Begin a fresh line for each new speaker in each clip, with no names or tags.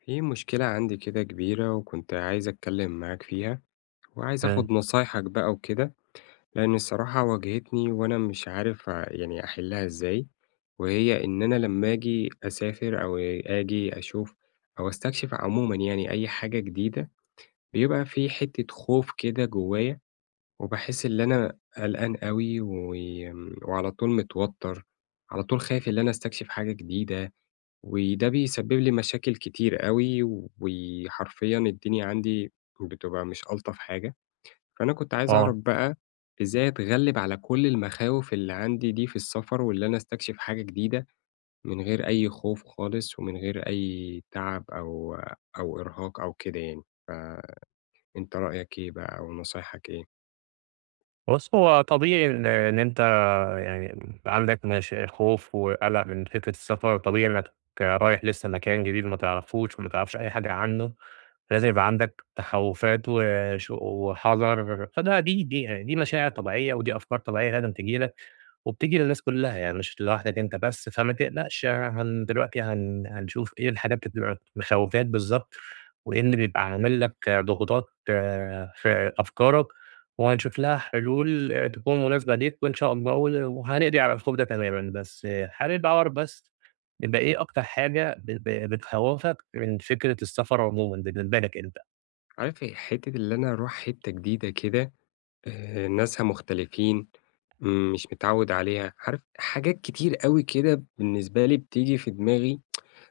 في مشكلة عندي كده كبيرة وكنت عايز أتكلم معاك فيها وعايز
إمم،
أخد نصايحك بقى وكده. لأن الصراحة واجهتني وأنا مش عارف يعني أحلها إزاي. وهي إن أنا لما أجي أسافر أو أجي أشوف أو أستكشف عموما يعني أي حاجة جديدة بيبقى في حتة خوف كده جوايا. وبحس إن أنا قلقان قوي وعلى طول متوتر، على طول خايف إن أنا أستكشف حاجة جديدة. وده بيسبب لي مشاكل كتير أوي، وحرفيًا الدنيا عندي بتبقى مش ألطف حاجة، فأنا كنت عايز أعرف
آه،
بقى إزاي أتغلب على كل المخاوف اللي عندي دي في السفر، واللي أنا أستكشف حاجة جديدة من غير أي خوف خالص، ومن غير أي تعب أو إرهاق أو كده يعني. فأنت رأيك إيه بقى أو نصايحك إيه؟
بُص هو طبيعي إن أنت يعني عندك مش خوف وقلق من فكرة السفر، طبيعي إنك رايح لسه مكان جديد ما تعرفوش وما تعرفش أي حاجة عنه، لازم يبقى عندك تخوّفات وش وحذر، دي يعني دي مشاعر طبيعية ودي أفكار طبيعية لازم تيجي لك. وبتيجي للناس كلّها، يعني مش لوحدك أنت بس، فما تقلقش دلوقتي هنشوف إيه الحاجات اللي بتبقى مخوّفاك بالضبط، وإيه اللي بيبقى عامل لك ضغوطات في أفكارك، وهنشوف لها حلول تكون مناسبة ليك وإن شاء الله وهنقضي على الخوف ده تمامًا، بس خلّي الدَوَع بس يبقى إيه أكتر حاجة ب ب بتخوّفك من فكرة السفر عمومًا بالنسبة لك أنت؟
عارف حتة اللي أنا أروح حتة جديدة كده، ناسها مختلفين، مش متعوّد عليها. عارف حاجات كتير أوي كده بالنسبة لي بتيجي في دماغي،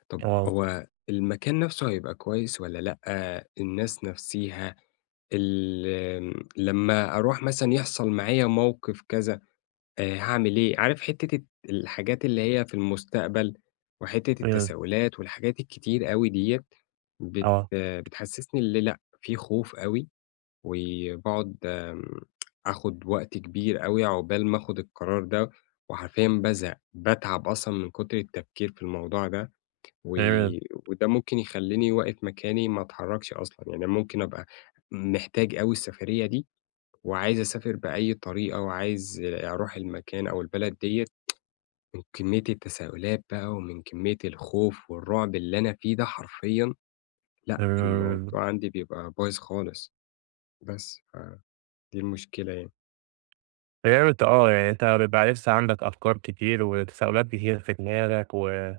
طَب
آه،
هو المكان نَفْسه هيبقى كويس والّا لأ، الناس نَفْسيها، ال آمم، لمّا أروح مثلًا يحصل معايا موقِف كذا، هاعمل إيه؟ عارف حتّة الحاجات اللي هي في المستقبل وحتّة
إمم،
التساؤلات والحاجات الكتير أوي ديّة
آه،
بتحسّسني اللي لأ، في خوف أوي. وباقعد، آخُد وقت كبير أوي عقبال ما آخُد القرار ده، وحرفيًا بازهق، باتعب أصلًا من كتر التفكير في الموضوع ده، و وده ممكن يخلّيني واقف مكاني ما أتحرّكش أصلًا. يعني ممكن أبقى محتاج أوي السفرية دي وعايز أسافر بأي طريقة وعايز أروح المكان أو البلد ديّة، من كمية التساؤلات بقى ومن كمية الخوف والرعب اللي أنا فيه ده حرفيًا لأ،
إمم،
الموضوع
إمم.
عندي بيبقى بايظ خالص. بس فدي المشكلة يعني.
فهمت يعني أنت بيبقى لسه عندك أفكار كتير وتساؤلات كتير في دماغك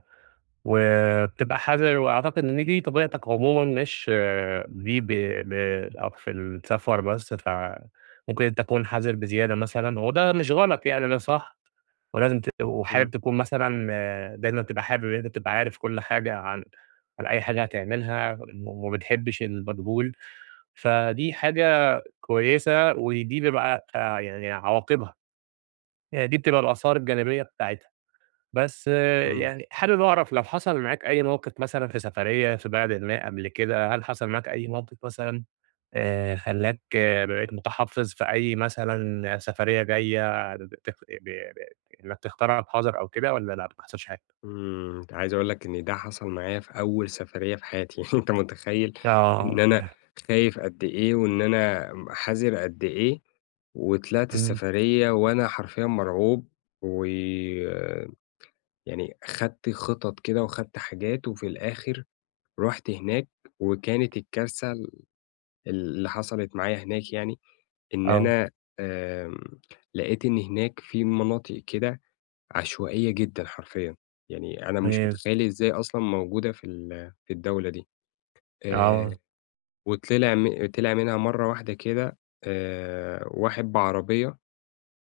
وبتبقى حذر وأعتقد إن دي طبيعتك عمومًا مش دي ب ب أو في السفر بس، فممكن تكون حذر بزيادة مثلًا وده مش غلط يعني ده صح، ولازم ت
إمم.
وحابب تكون مثلًا دايمًا تبقى حابب إن أنت تبقى عارف كل حاجة عن أي حاجة هتعملها وما بتحبش المجهول، فدي حاجة كويسة ودي بيبقى يعني عواقبها. يعني دي بتبقى الآثار الجانبية بتاعتها، بس
إمم.
يعني حابب أعرف لو حصل معاك أي موقف مثلًا في سفرية في بلدٍ ما قبل كده، هل حصل معاك أي موقف مثلًا خلّاك بقيت متحفّظ في أي مثلًا سفرية جاية ب بتخ ب ب إنك تختارها بحذر أو كده والّا لأ ما حصلش حاجة؟
إمم، أنت عايز أقول لك إن ده حصل معايا في أول سفرية في حياتي، يعني أنت متخيّل إن
آه،
أنا خايف قد إيه، وإن أنا حذر قد إيه، وطلعت
إمم،
السفرية وأنا حرفيًا مرعوب، ويعني خدت خطط كده وخدت حاجات، وفي الآخر رُحت هناك وكانت الكارثة اللي حصلت معايا هناك يعني. إن
آه،
أنا آمم، لقيت إن هناك في مناطق كده عشوائية جدًا حرفيًا، يعني أنا مش
تمام،
متخيّل إزاي أصلًا موجودة في في الدولة دي. آآ
آه،
وطلع طلع منها مرّة واحدة كده، واحد بعربية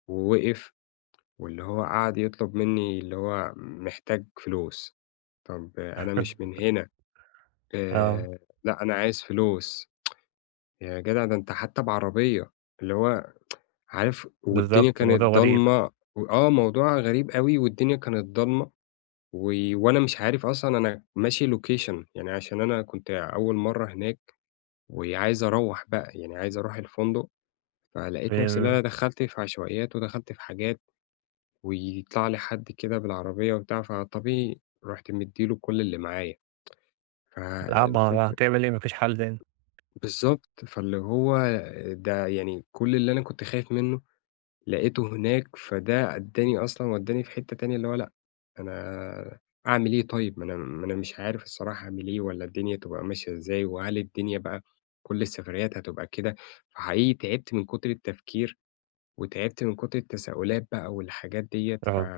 ووقف، واللي هو قعد يطلب منّي اللي هو محتاج فلوس. طَب آه، أنا مش من هنا،
آه،
آآ لأ أنا عايز فلوس. يا جدع ده أنت حتى بعربية، اللي هو عارف والدنيا
بالضبط،
كانت
الموضوع غريب،
ضلمة و آه، موضوع غريب أوي والدنيا كانت ضلمة، و وأنا مش عارف أصلًا أنا ماشي location يعني عشان أنا كنت أول مرّة هناك، وعايز أروّح بقى، يعني عايز أروح الفندق. فلقيت نفسي
آآ،
اللي أنا دخلت في عشوائيات ودخلت في حاجات، ويطلع لي حد كده بالعربية وبتاع، فطبيعي رُحت مدّي له كل اللي معايا.
آه ما
فالفكرة
هتعمل إيه ما فيش حل تاني،
بالضبط، فاللي هو ده يعني كل اللي أنا كنت خايف منه لقيته هناك، فده أدّاني أصلًا ودّاني في حتّة تانية، اللي هو لأ، أنا أعمل إيه طيب؟ ما أنا مش عارف الصراحة أعمل إيه والّا الدنيا تبقى ماشية إزاي، وهل الدنيا بقى كل السفريّات هتبقى كده؟ فحقيقي تعبت من كتر التفكير، وتعبت من كتر التساؤلات بقى والحاجات ديّة،
آه.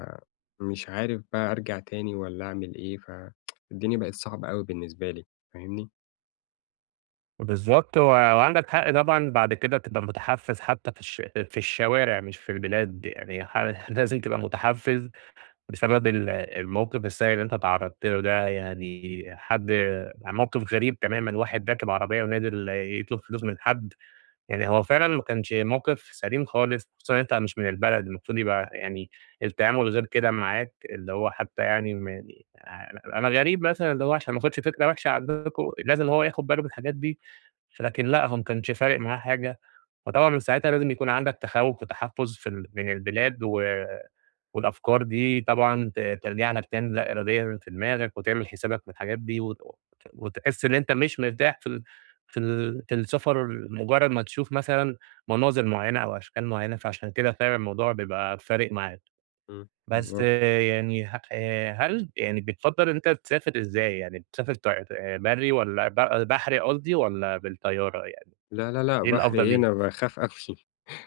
فمش عارف بقى أرجع تاني والّا أعمل إيه، فالدنيا بقت صعبة أوي بالنسبة لي. فاهمني؟
بالضبط، وعندك حق طبعًا بعد كده تبقى متحفّز حتى في الشوارع مش في البلاد، يعني لازم تبقى متحفّز بسبب الموقف السيء اللي أنت اتعرّضت له ده، يعني حد يعني موقف غريب تمامًا، واحد راكب عربية ونازل يطلب فلوس من حد، يعني هو فعلًا ما كانش موقف سليم خالص، خصوصًا إن أنت مش من البلد، المفروض يبقى يعني التعامل غير كده معاك، اللي هو حتى يعني أنا غريب مثلًا اللي هو عشان ما اخدش فكرة وحشة عندكم، لازم هو ياخد باله من الحاجات دي. لكن لأ، هو ما كانش فارق معاه حاجة، فطبعًا من ساعتها لازم يكون عندك تخوّف وتحفُّظ في ال من البلاد والأفكار دي طبعًا ترجع لك تاني لا إراديًا في دماغك وتعمل حسابك من الحاجات دي وتحس إن أنت مش مرتاح في السفر مجرّد ما تشوف مثلًا مناظر معيّنة أو أشكال معيّنة، فعشان كده فعلًا الموضوع بيبقى فارق معاك.
إمم.
بس
بالضبط.
يعني ه هل يعني بتفضّل إن أنت تسافر إزاي؟ يعني بتسافر ط برّي والّا بحري قصدي والّا بالطيارة يعني؟
لا، لا، لأ،
إيه
بحر
الأفضل
إيه؟
ليه؟
أنا باخاف أوي.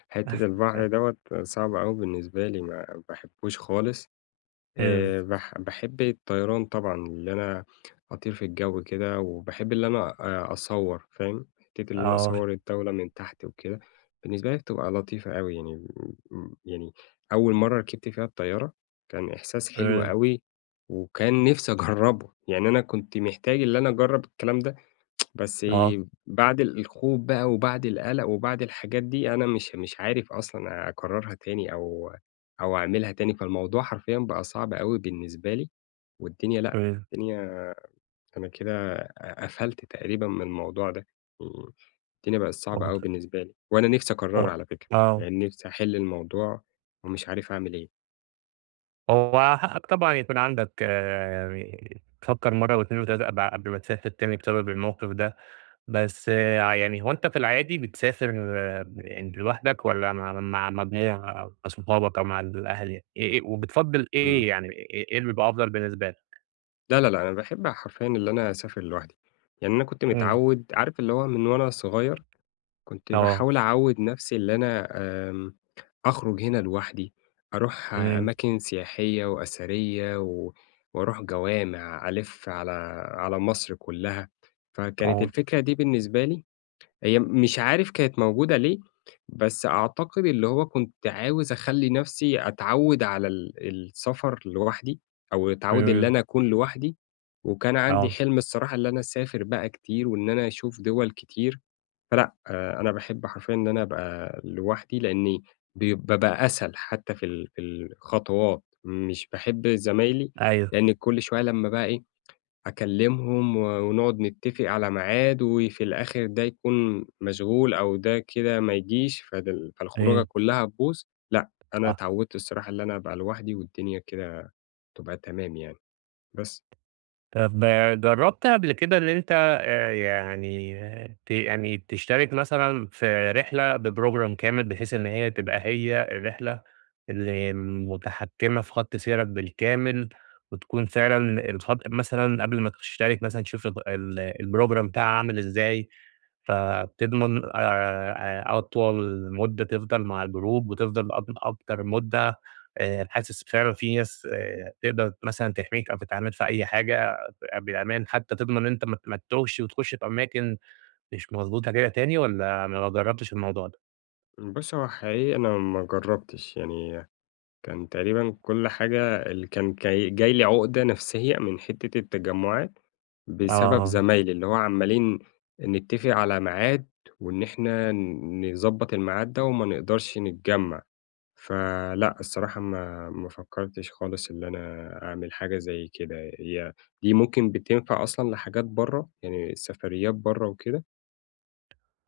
حتّة البحر دوّة صعب أوي بالنسبة لي، ما باحبوش خالص.
إمم،
باحب الطيران طبعًا، اللي أنا أطير في الجو كده، وباحب اللي أنا أصوّر فاهم، حتّة اللي أنا
آه،
أصوّر الدولة من تحت وكده، بالنسبة لي بتبقى لطيفة أوي يعني. يعني أول مرّة ركبت فيها الطيارة كان إحساس حلو
إمم،
أوي، وكان نِفْسي أجرّبه، يعني أنا كنت محتاج اللي أنا أجرّب الكلام ده، بس
آه،
بعد الخوف بقى وبعد القلق وبعد الحاجات دي، أنا مش عارف أصلًا أكرّرها تاني أو أعملها تاني. فالموضوع حرفيًا بقى صعب أوي بالنسبة لي، والدنيا لأ،
إمم،
الدنيا أنا كده قفلت تقريبًا من الموضوع ده. امم، الدنيا بقت صعبة أوي
منطقي،
بالنسبة لي، وأنا نِفْسي أكرّرها
آه،
على فكرة،
آه،
يعني نِفْسي أحل الموضوع ومش عارف أعمل إيه،
هو حقك طبعًا يكون عندك يعني تفكّر مرّة و2 و3 قبل ما تسافر تاني بسبب الموقف ده، بس يعني هو أنت في العادي بتسافر يعني لوحدك والّا مع مجموعة أو مع صحابك أو مع الأهل يعني؟ إيه وبتفضّل
امم،
إيه يعني إيه اللي بيبقى أفضل بالنسبة لك؟
لا، لا، لأ، أنا باحب حرفيًا اللي أنا أسافر لوحدي. يعني أنا كنت
إمم،
متعوّد عارف اللي هو من وأنا صغير كنت
آه،
باحاول أعوّد نَفْسي اللي أنا، آمم، أخرُج هنا لوحدي، أروح
إمم،
أماكن سياحية وأثرية وأروح جوامع، ألِف على مصر كُلّها. فكانت
آه،
الفكرة دي بالنسبة لي هي مش عارف كانت موجودة ليه، بس أعتقد اللي هو كنت عاوز أخلّي نَفْسي أتعوّد على السفر لوحدي أو أتعوّد اللي
إمم،
أنا أكون لوحدي. وكان عندي
آه،
حِلم الصراحة اللي أنا أسافر بقى كتير وإن أنا أشوف دِوَل كتير. فلأ، أنا باحب حرفيًا إن أنا أبقى لوحدي، لإني بيبقى بقى أسهل حتى في في الخطوات. مش باحب زمايلي،
أيوه،
لإن كل شوية لمّا بقى إيه، أكلمهم ونقعد نتفق على ميعاد، وفي الآخر ده يكون مشغول أو ده كده ما يجيش، فده ال فالخروجة
إمم،
كلها تبوظ. لأ، أنا
صح.
اتعودت الصراحة إن أنا أبقى لوحدي والدنيا كده تبقى تمام يعني. بس
طب جرّبت قبل كده إن أنت يعني يعني تشترك مثلًا في رحلة بprogram كامل، بحيث إن هي تبقى هي الرحلة اللي متحكمة في خط سيرك بالكامل، وتكون فعلًا الخط مثلًا قبل ما تشترك مثلًا تشوف ال ال الprogram بتاعها عامل إزاي؟ فبتضمن أطول مدة تفضل مع الجروب، وتفضل أكتر مدة حاسس فعلًا في ناس تقدر مثلًا تحميك أو تتعامل في أي حاجة بالأمان، حتى تضمن إن أنت ما تتوهش وتخش في أماكن مش مضبوطة كده تاني والّا ما جربتش الموضوع ده؟
بُص، هو حقيقي أنا ما جربتش يعني. كان تقريبًا كل حاجة اللي كان جاي جاي لي عُقدة نفسية من حتّة التجمُّعات بسبب
آه.
زمايلي، اللي هو عمّالين نتّفق على ميعاد وإن إحنا نضبّط الميعاد ده وما نقدرش نتجمّع. فلأ الصراحة ما فكّرتش خالص اللي أنا أعمل حاجة زي كده. هي دي ممكن بتنفع أصلًا لحاجات برّه، يعني سفريات برّه وكده؟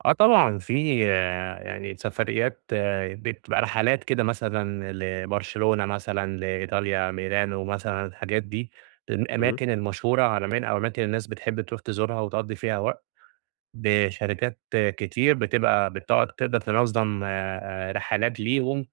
آه طبعًا في يعني سفريات بتبقى رحلات كده مثلًا لبرشلونة مثلًا، لإيطاليا، ميلانو مثلًا، الحاجات دي،
إمم،
الأماكن المشهورة عالميًا أو أماكن الناس بتحب تروح تزورها وتقضّي فيها وقت، بشركات كتير بتبقى بتقعد تقدر تنظّم رحلات ليهم.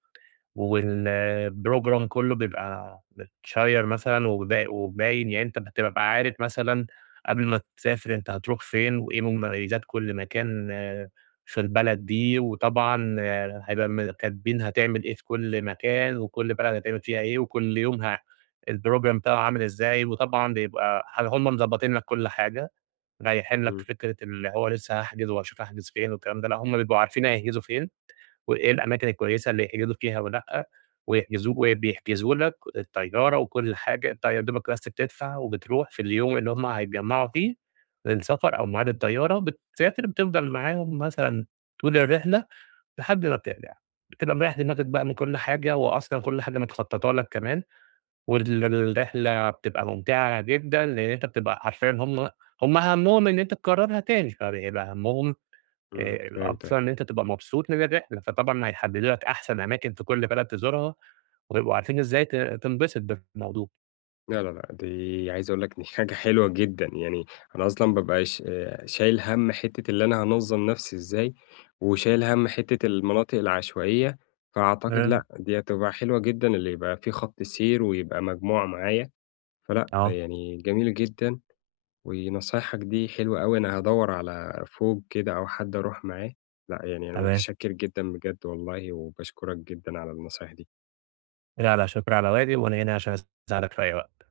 والبروجرام كله بيبقى متشيّر مثلًا وباين، يعني أنت بتبقى عارف مثلًا قبل ما تسافر أنت هتروح فين، وإيه مميزات كل مكان في البلد دي، وطبعًا هيبقى كاتبين هتعمل إيه في كل مكان، وكل بلد هتعمل فيها إيه، وكل يوم البروجرام بتاعه عامل إزاي، وطبعًا بيبقى هم مضبّطين لك كل حاجة، مريّحين لك
إمم،
فكرة اللي هو لسه هاحجز وهاشوف هاحجز فين والكلام ده، لأ هم بيبقوا عارفين هيحجزوا فين. وإيه الأماكن الكويسة اللي يحجزوا فيها ولأ، ويحجزوا وبيحجزوا لك الطيارة وكل حاجة، أنت يا دوبك بس بتدفع وبتروح في اليوم اللي هم هيتجمعوا فيه للسفر أو ميعاد الطيارة، بتسافر بتفضل معاهم مثلًا طول الرحلة لحد ما بترجع، بتبقى مريّح دماغك بقى من كل حاجة، وأصلًا كل حاجة متخططة لك كمان، الرحلة بتبقى ممتعة جدًا، لأن أنت بتبقى عارفين هم هَمّهم إن أنت تكررها تاني، فبيبقى هَمّهم
إمم،
أكتر
فهمتك.
إن أنت تبقى مبسوط من الرحلة، فطبعًا هيحددوا لك أحسن أماكن في كل بلد تزورها، ويبقوا عارفين إزاي تنبسط بالموضوع.
لا، لا، لأ، دي عايز أقول لك دي حاجة حلوة جدًا. يعني أنا أصلًا بابقى ش شايل هَم حتّة اللي أنا هانظّم نَفْسي إزاي، وشايل هَم حتّة المناطق العشوائية، فأعتقد
إمم،
لأ، دي هتبقى حلوة جدًا اللي يبقى في خط سير ويبقى مجموعة معايا. فلأ،
آه،
يعني جميل جدًا، ونصايحك دي حلوة أوي، أنا هادوّر على فوج كده أو حد أروح معاه. لأ، يعني أنا
تمام.
متشكر جدًا بجد والله، وباشكرك جدًا على النصايح دي.
لا، لا شكر على واجب، وأنا هنا عشان أساعدك في أي وقت.